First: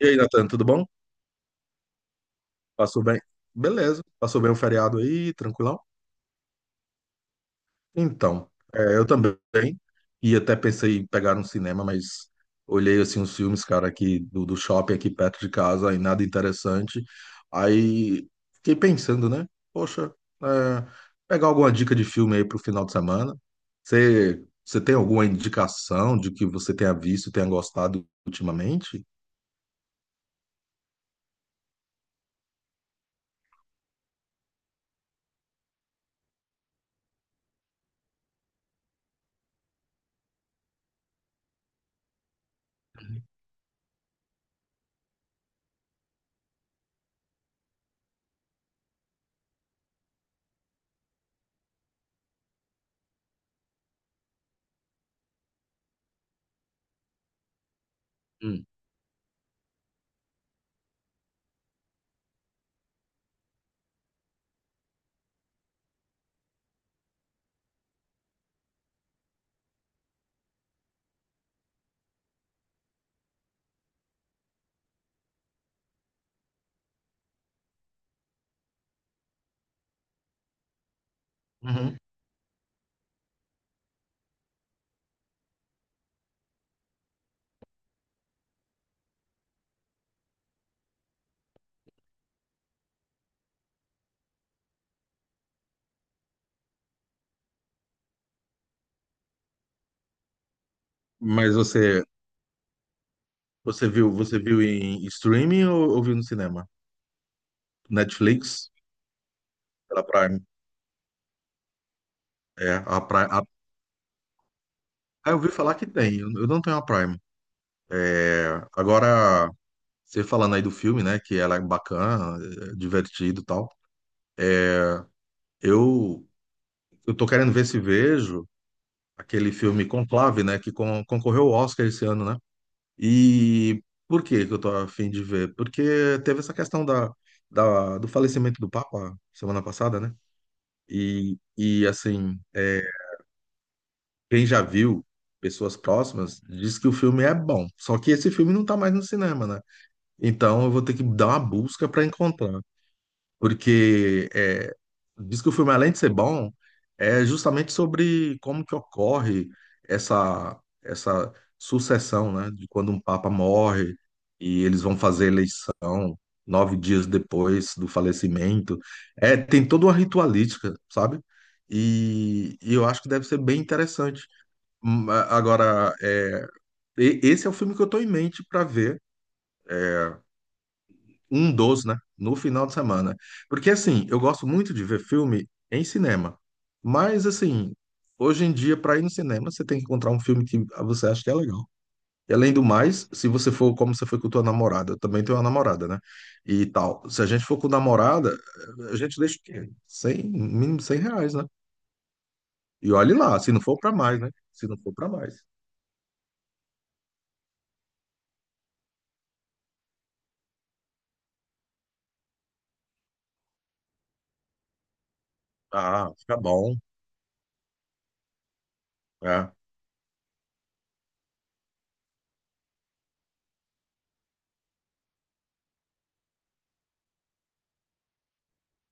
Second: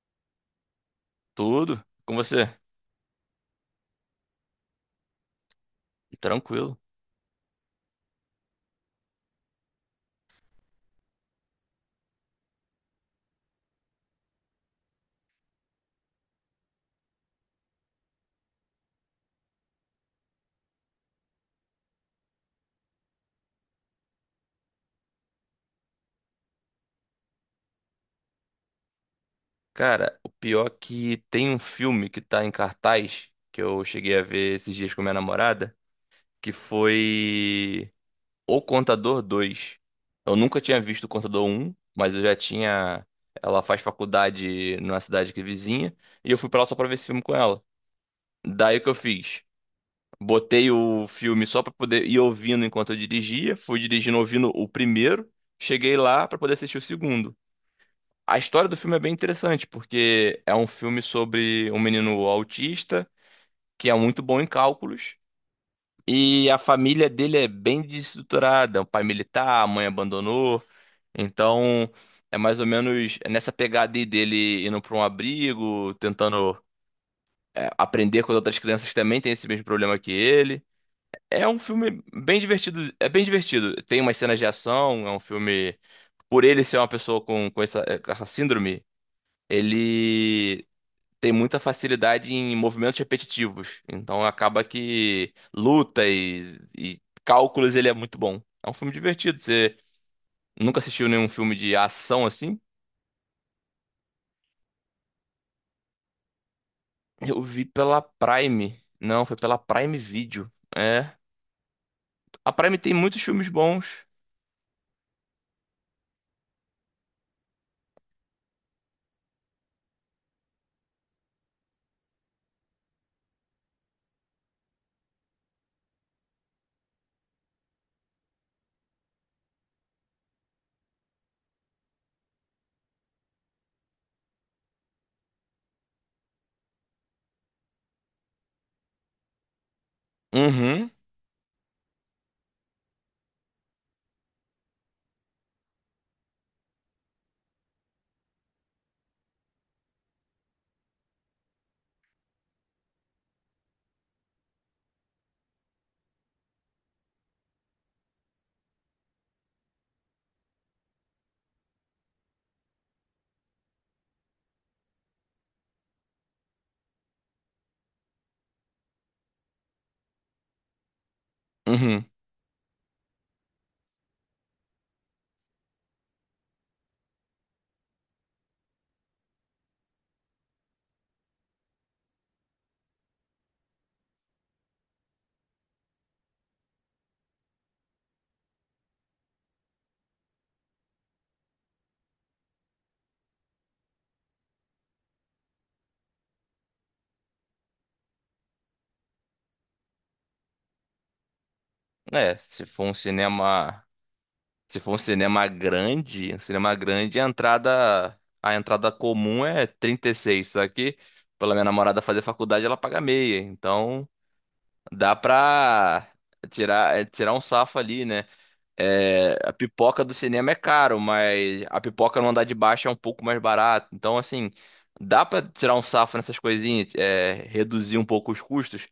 E aí, Natan, tudo bom? Tudo? Com você? Passou bem? Beleza, passou bem o feriado aí, tranquilão? Tranquilo. Então, eu também, e até pensei em pegar um cinema, mas olhei, assim, os filmes, cara, aqui do shopping aqui perto de casa, e nada interessante, aí fiquei pensando, né? Poxa, é, pegar alguma dica de filme aí pro final de semana, você tem alguma indicação de que você tenha visto, tenha gostado ultimamente? Cara, o pior é que tem um filme que tá em cartaz que eu cheguei a ver esses dias com minha namorada, que foi O Contador 2. Eu nunca tinha visto O Contador 1, mas eu já tinha. Ela faz faculdade numa cidade que é vizinha, e eu fui pra lá só pra ver esse filme com ela. Daí o que eu fiz? Botei o filme só pra poder ir ouvindo enquanto eu dirigia, fui dirigindo ouvindo o primeiro, cheguei lá pra poder assistir o segundo. A Hum. história do filme é bem interessante, porque é um filme sobre um menino autista que é muito bom em cálculos, e a família dele é bem desestruturada, o pai militar, a mãe abandonou, então é mais ou menos nessa pegada aí, dele indo para um abrigo, tentando aprender com as outras crianças que também tem esse mesmo problema que ele. É um Uhum. filme bem divertido, é bem divertido. Tem umas cenas de ação. É um filme, por ele ser uma pessoa com essa síndrome, ele tem muita facilidade em movimentos repetitivos. Então acaba que lutas e cálculos ele é muito bom. É um filme divertido. Você nunca assistiu nenhum filme Mas de você ação assim? Você viu em streaming ou viu no cinema? Eu vi pela Netflix? Prime. Não, foi pela Prime Pela Prime. Video. É. A É, Prime tem a muitos Prime. Filmes bons. Ah, eu ouvi falar que tem. Eu não tenho a Prime. É, agora, você falando aí do filme, né? Que ela é bacana, é divertido e tal. é, Eu, eu tô querendo ver se vejo aquele filme Conclave, né? Que concorreu ao Oscar esse ano, né? E por que que eu tô a fim de ver? Porque teve essa questão do falecimento do Papa semana passada, né? Uhum, E assim. Quem já viu, pessoas próximas, diz que o filme é bom. Só que esse filme não tá mais no cinema, né? Então eu vou ter que dar uma busca para encontrar. Porque é, diz que o filme, além de ser bom, é justamente sobre como que ocorre essa, essa sucessão, né? De quando um papa morre e eles vão fazer eleição 9 dias depois do falecimento. É, tem toda uma ritualística, sabe? uhum. E eu acho que deve ser bem interessante. Agora, esse é o filme que eu tô em mente para ver, um dos, né, no final de semana. Porque, assim, eu gosto muito de ver filme em cinema. Mas, assim, hoje em dia, para ir no cinema, você tem que encontrar um filme que você acha que é legal. E, além do mais, se você for como você foi com tua namorada, eu também tenho uma namorada, né? E tal. Se a gente for com namorada, a gente deixa o quê? 100, mínimo R$ 100, né? É, se for um E olhe lá, se não for cinema, para mais, né? Se não for para mais. Um cinema grande, a entrada comum é 36, só que, pela minha namorada fazer faculdade, ela paga meia. Então, dá pra Ah, fica bom. Tirar um safo ali, né? É, a É, pipoca do cinema é caro, mas a pipoca no andar de baixo é um pouco mais barato. Então, assim, dá pra tirar um safo nessas reduzir um pouco os custos.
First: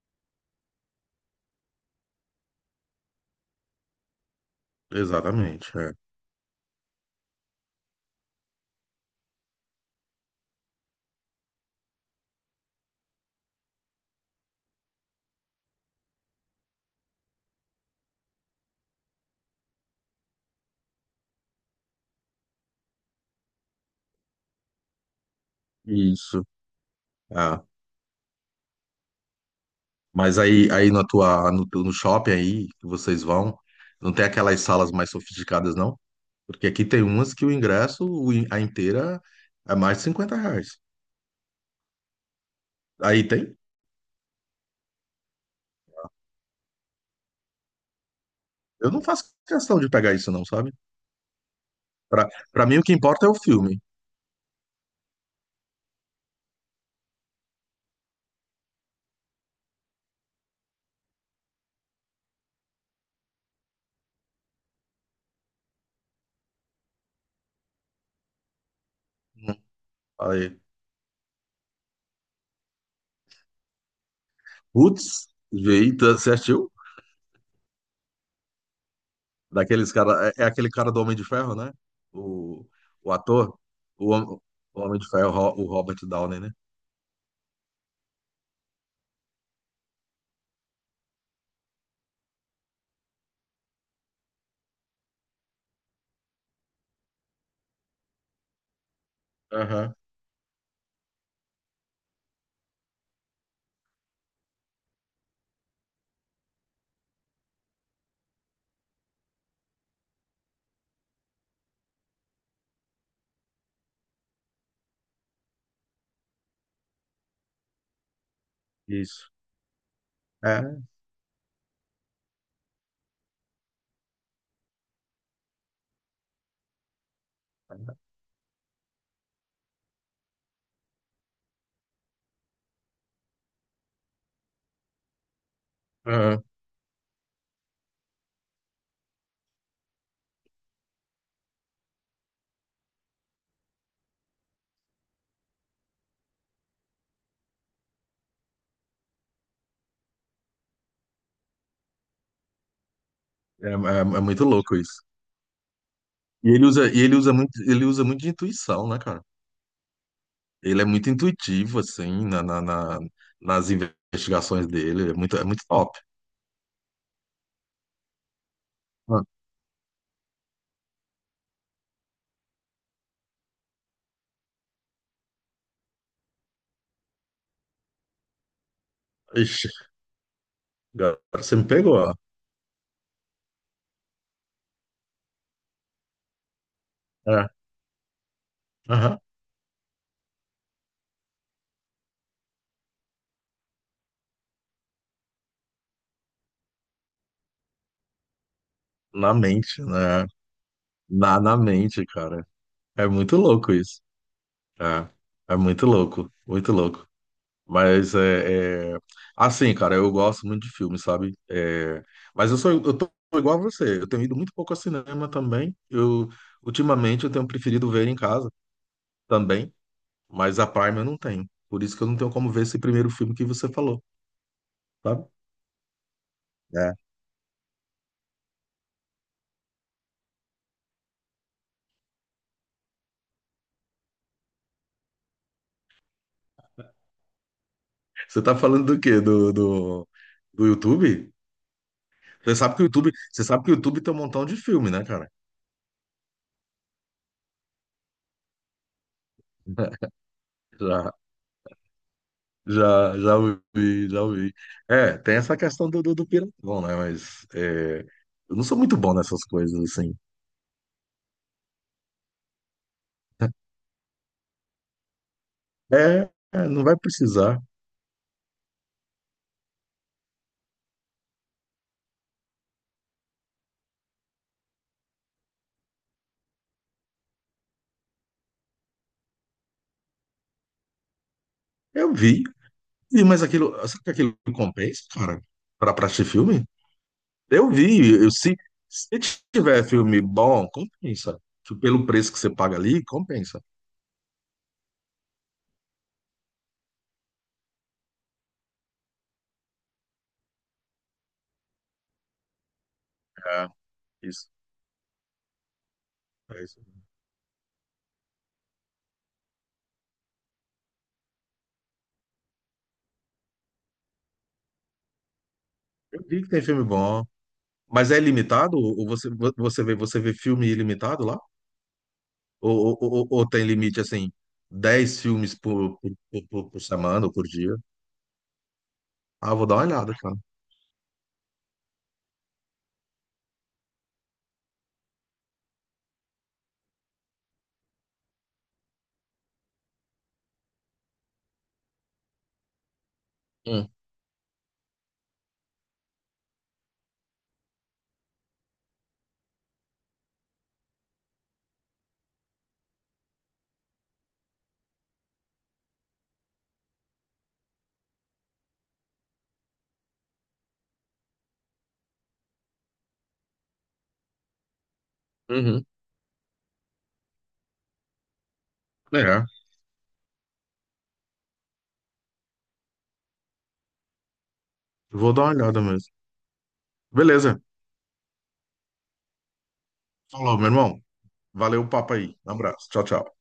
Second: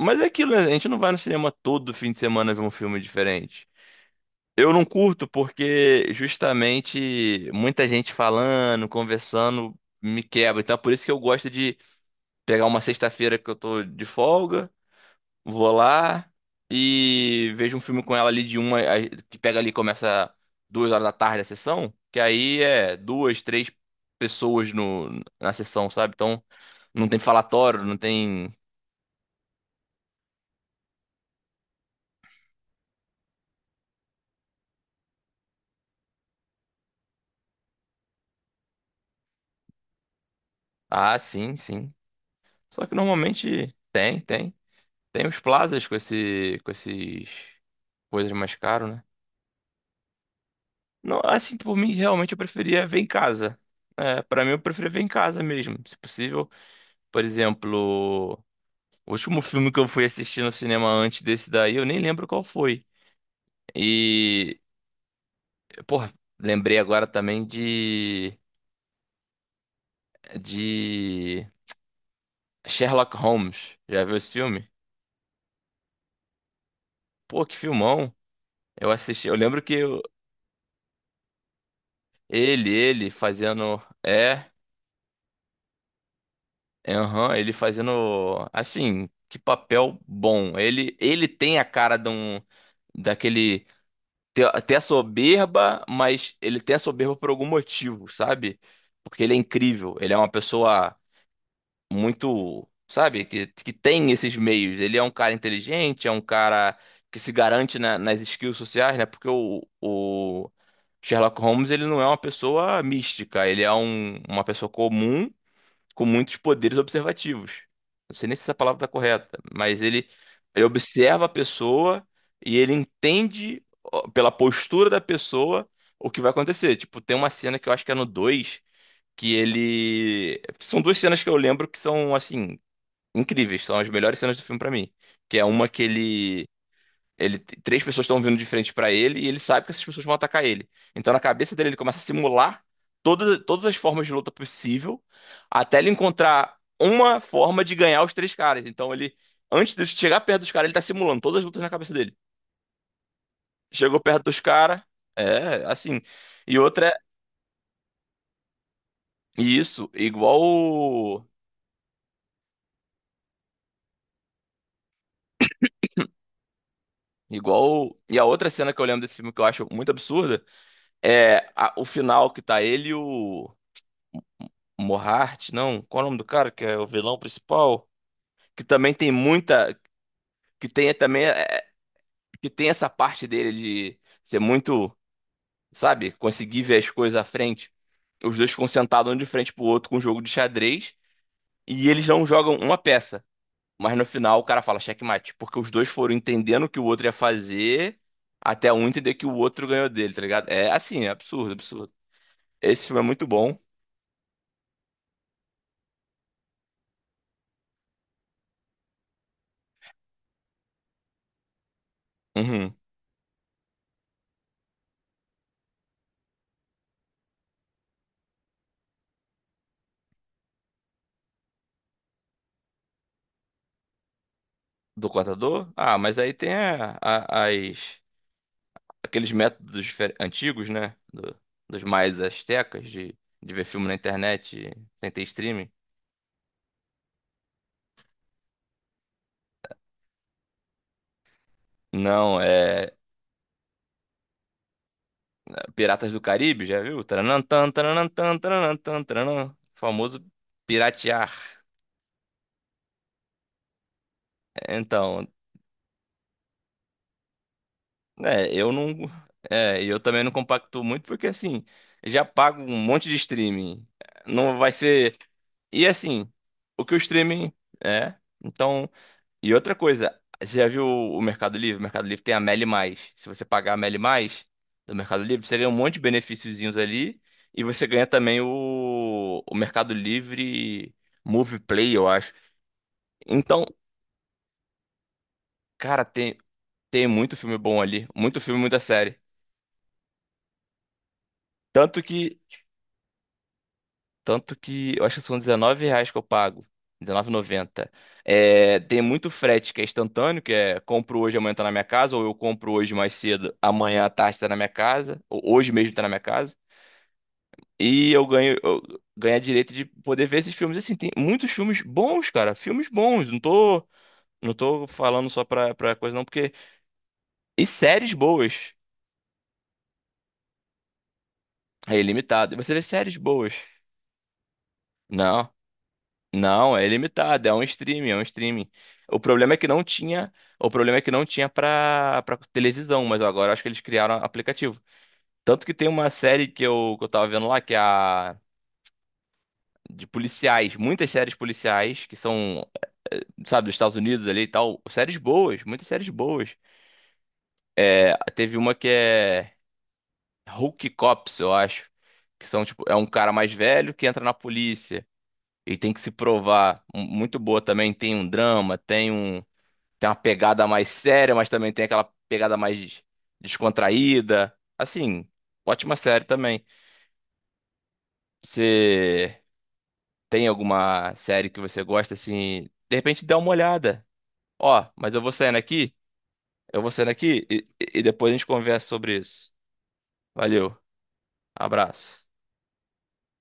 Mas é aquilo, né? A gente não vai no cinema todo fim de semana ver um filme diferente. Eu não curto exatamente. Porque justamente muita gente falando, conversando, me quebra. Então, é por isso que eu gosto de pegar uma sexta-feira que eu tô de folga. Vou lá e vejo um filme com ela ali, que pega ali, e começa 2 horas da tarde a sessão, que aí é duas, três pessoas no, na sessão, sabe? Então Isso. não tem Ah, falatório, não tem. mas aí na tua, no, teu- no shopping aí que vocês vão, não tem aquelas salas mais sofisticadas, não? Porque aqui tem umas que o ingresso, a inteira, é mais de 50 reais. Ah, sim, sim. Só que Aí tem? normalmente tem, tem. Tem os plazas com esses coisas mais caras, Eu não né? faço questão de pegar isso, não, sabe? Não, assim, por mim, Pra, realmente eu pra mim, o preferia que ver em importa é o casa. filme. É, para mim, eu preferia ver em casa mesmo, se possível. Por exemplo, o último filme que eu fui assistir no cinema antes desse daí, eu nem lembro qual foi. E, porra, lembrei agora também de Hum, Aí. de Sherlock Holmes. Já viu esse filme? Putz, eita, você assistiu? Pô, que filmão. Eu assisti, eu lembro Daqueles cara, é aquele cara do Homem de Ferro, né? O, ele o ator, fazendo o, hom- o Homem de Ferro, o Robert Downey, né? Aham, ele fazendo assim, que papel bom. Ele tem a cara de um, daquele ter a soberba, mas ele tem a soberba por algum motivo, sabe? Porque ele é Aham, incrível, ele é uma pessoa muito, sabe, que tem esses meios. Ele é um cara inteligente, é um cara que se garante nas skills sociais, né? Porque o Sherlock Holmes, ele não é uma pessoa mística, ele é uma pessoa comum com muitos poderes observativos. Não sei nem se essa palavra está isso. correta, mas ele É. observa a pessoa e ele entende, ó, pela postura da pessoa, o que vai acontecer. Tipo, tem uma cena que eu acho que é no dois, que ele. São duas cenas que eu lembro que são, assim, incríveis, são as melhores cenas do filme pra mim. Que é uma que Aham. Três pessoas estão vindo de frente pra ele, e ele sabe que essas pessoas vão atacar ele. Então, na cabeça dele, ele começa a simular todas as formas de luta possível, até ele encontrar uma forma de ganhar os três caras. Então, ele, antes de chegar perto dos caras, ele tá simulando todas as lutas na cabeça dele. É, é- Chegou é perto dos muito louco caras, isso. é, assim. E outra é, Ele usa muito de intuição, né, cara? e isso, igual. Ele é muito intuitivo, assim, nas investigações dele. É muito top. Igual. E a outra cena que eu lembro desse Ah, filme, que eu acho muito absurda, é o final, que tá ele e o. Mohart, não, qual é o nome do cara que é o vilão principal? Que também tem Ixi, muita, que tem agora também, você me é, pegou, ó. que tem essa parte dele de ser muito, sabe, conseguir ver as coisas à É, frente. Os dois ficam sentados um aham. de frente pro outro com um jogo de xadrez, e eles não jogam uma peça. Mas, no final, o cara fala checkmate, porque os dois foram entendendo o que o outro ia fazer, até um entender que Na o outro mente, ganhou dele, tá né? ligado? É assim, é Na, absurdo, na absurdo. mente, cara. Esse filme é É muito muito bom. louco isso. É, é muito louco, muito louco. Mas assim, cara, eu gosto muito de filme, sabe? É, mas eu sou Uhum. eu tô igual a você. Eu tenho ido muito pouco ao cinema também. Eu ultimamente eu tenho preferido ver em casa também, mas a Prime eu não tenho. Por isso que eu não tenho como ver esse primeiro filme que você falou, Do sabe? contador? Ah, mas aí tem É. As, aqueles métodos antigos, né? Dos mais astecas de, ver filme na internet sem ter streaming. Você tá falando do quê? Do YouTube? Não, Você sabe que o é YouTube, você sabe que o YouTube tem um montão de filme, né, cara? Piratas do Caribe, já viu? Taranantã, taranantã, taranantã, taranã. Famoso piratear. Já ouvi. É, Então, tem essa questão do piratão, né? Mas é, é, eu não eu sou não. muito bom nessas coisas, É, e eu assim. também não compacto muito porque, assim, já pago um monte de streaming. Não vai ser. E É, assim, é, o não que vai o streaming precisar. é. Então. E outra coisa, você já viu o Mercado Livre? O Mercado Livre tem a Meli Mais. Se você pagar a Meli Mais do Mercado Livre, você ganha um monte de benefíciozinhos ali. E você ganha também o Mercado Livre Movie Play, eu Eu acho. vi. E, mas Então, aquilo, sabe que aquilo compensa, cara, pra, cara, pra assistir tem, filme? tem muito filme Eu bom ali. vi. Eu, Muito se, filme, muita se série. tiver filme bom, compensa. Tipo, Tanto pelo preço que que você paga ali, compensa. Tanto que eu acho que são R$19 que eu pago. R$19,90. É, tem muito frete que é instantâneo, que é: compro hoje, amanhã tá na minha casa; ou eu compro hoje mais cedo, É, amanhã à tarde isso. tá na minha casa; ou hoje mesmo tá na minha casa. É isso. E eu ganho a direito de poder ver esses filmes. Assim, tem muitos filmes bons, cara. Filmes bons. Não tô falando só pra coisa, Eu não, vi que porque. tem filme bom. E Mas séries é boas. limitado? Ou você vê filme ilimitado lá? É ilimitado. E você Ou, vê ou, séries ou- ou boas. tem limite, assim, 10 Não. filmes por, por, por, Não, por é semana ou por limitado, dia? É um streaming. O problema Ah, é que vou dar não uma olhada, tinha, cara. o problema é que não tinha pra para televisão, mas agora acho que eles criaram aplicativo. Tanto que tem uma série que eu tava vendo lá, que é a de policiais, muitas séries policiais que são, eh, eh, sabe, dos Hum, Estados Unidos ali e tal, séries boas, muitas séries boas. Ah, teve uma que é Hulk Cops, eu acho, que são tipo, é um cara mais velho que entra na polícia. E tem que se provar. Muito boa também. Tem um drama, tem um. Tem uma pegada mais séria, mas também tem aquela pegada mais descontraída. Assim, uhum. ótima série também. Você É, tem alguma série que você gosta, assim, de repente dá uma olhada. Ó, mas eu vou vou dar uma saindo olhada aqui, mesmo. Beleza. e, e depois a gente conversa sobre isso. Falou, meu Valeu, irmão. Valeu o papo abraço. aí. Um abraço. Tchau, tchau.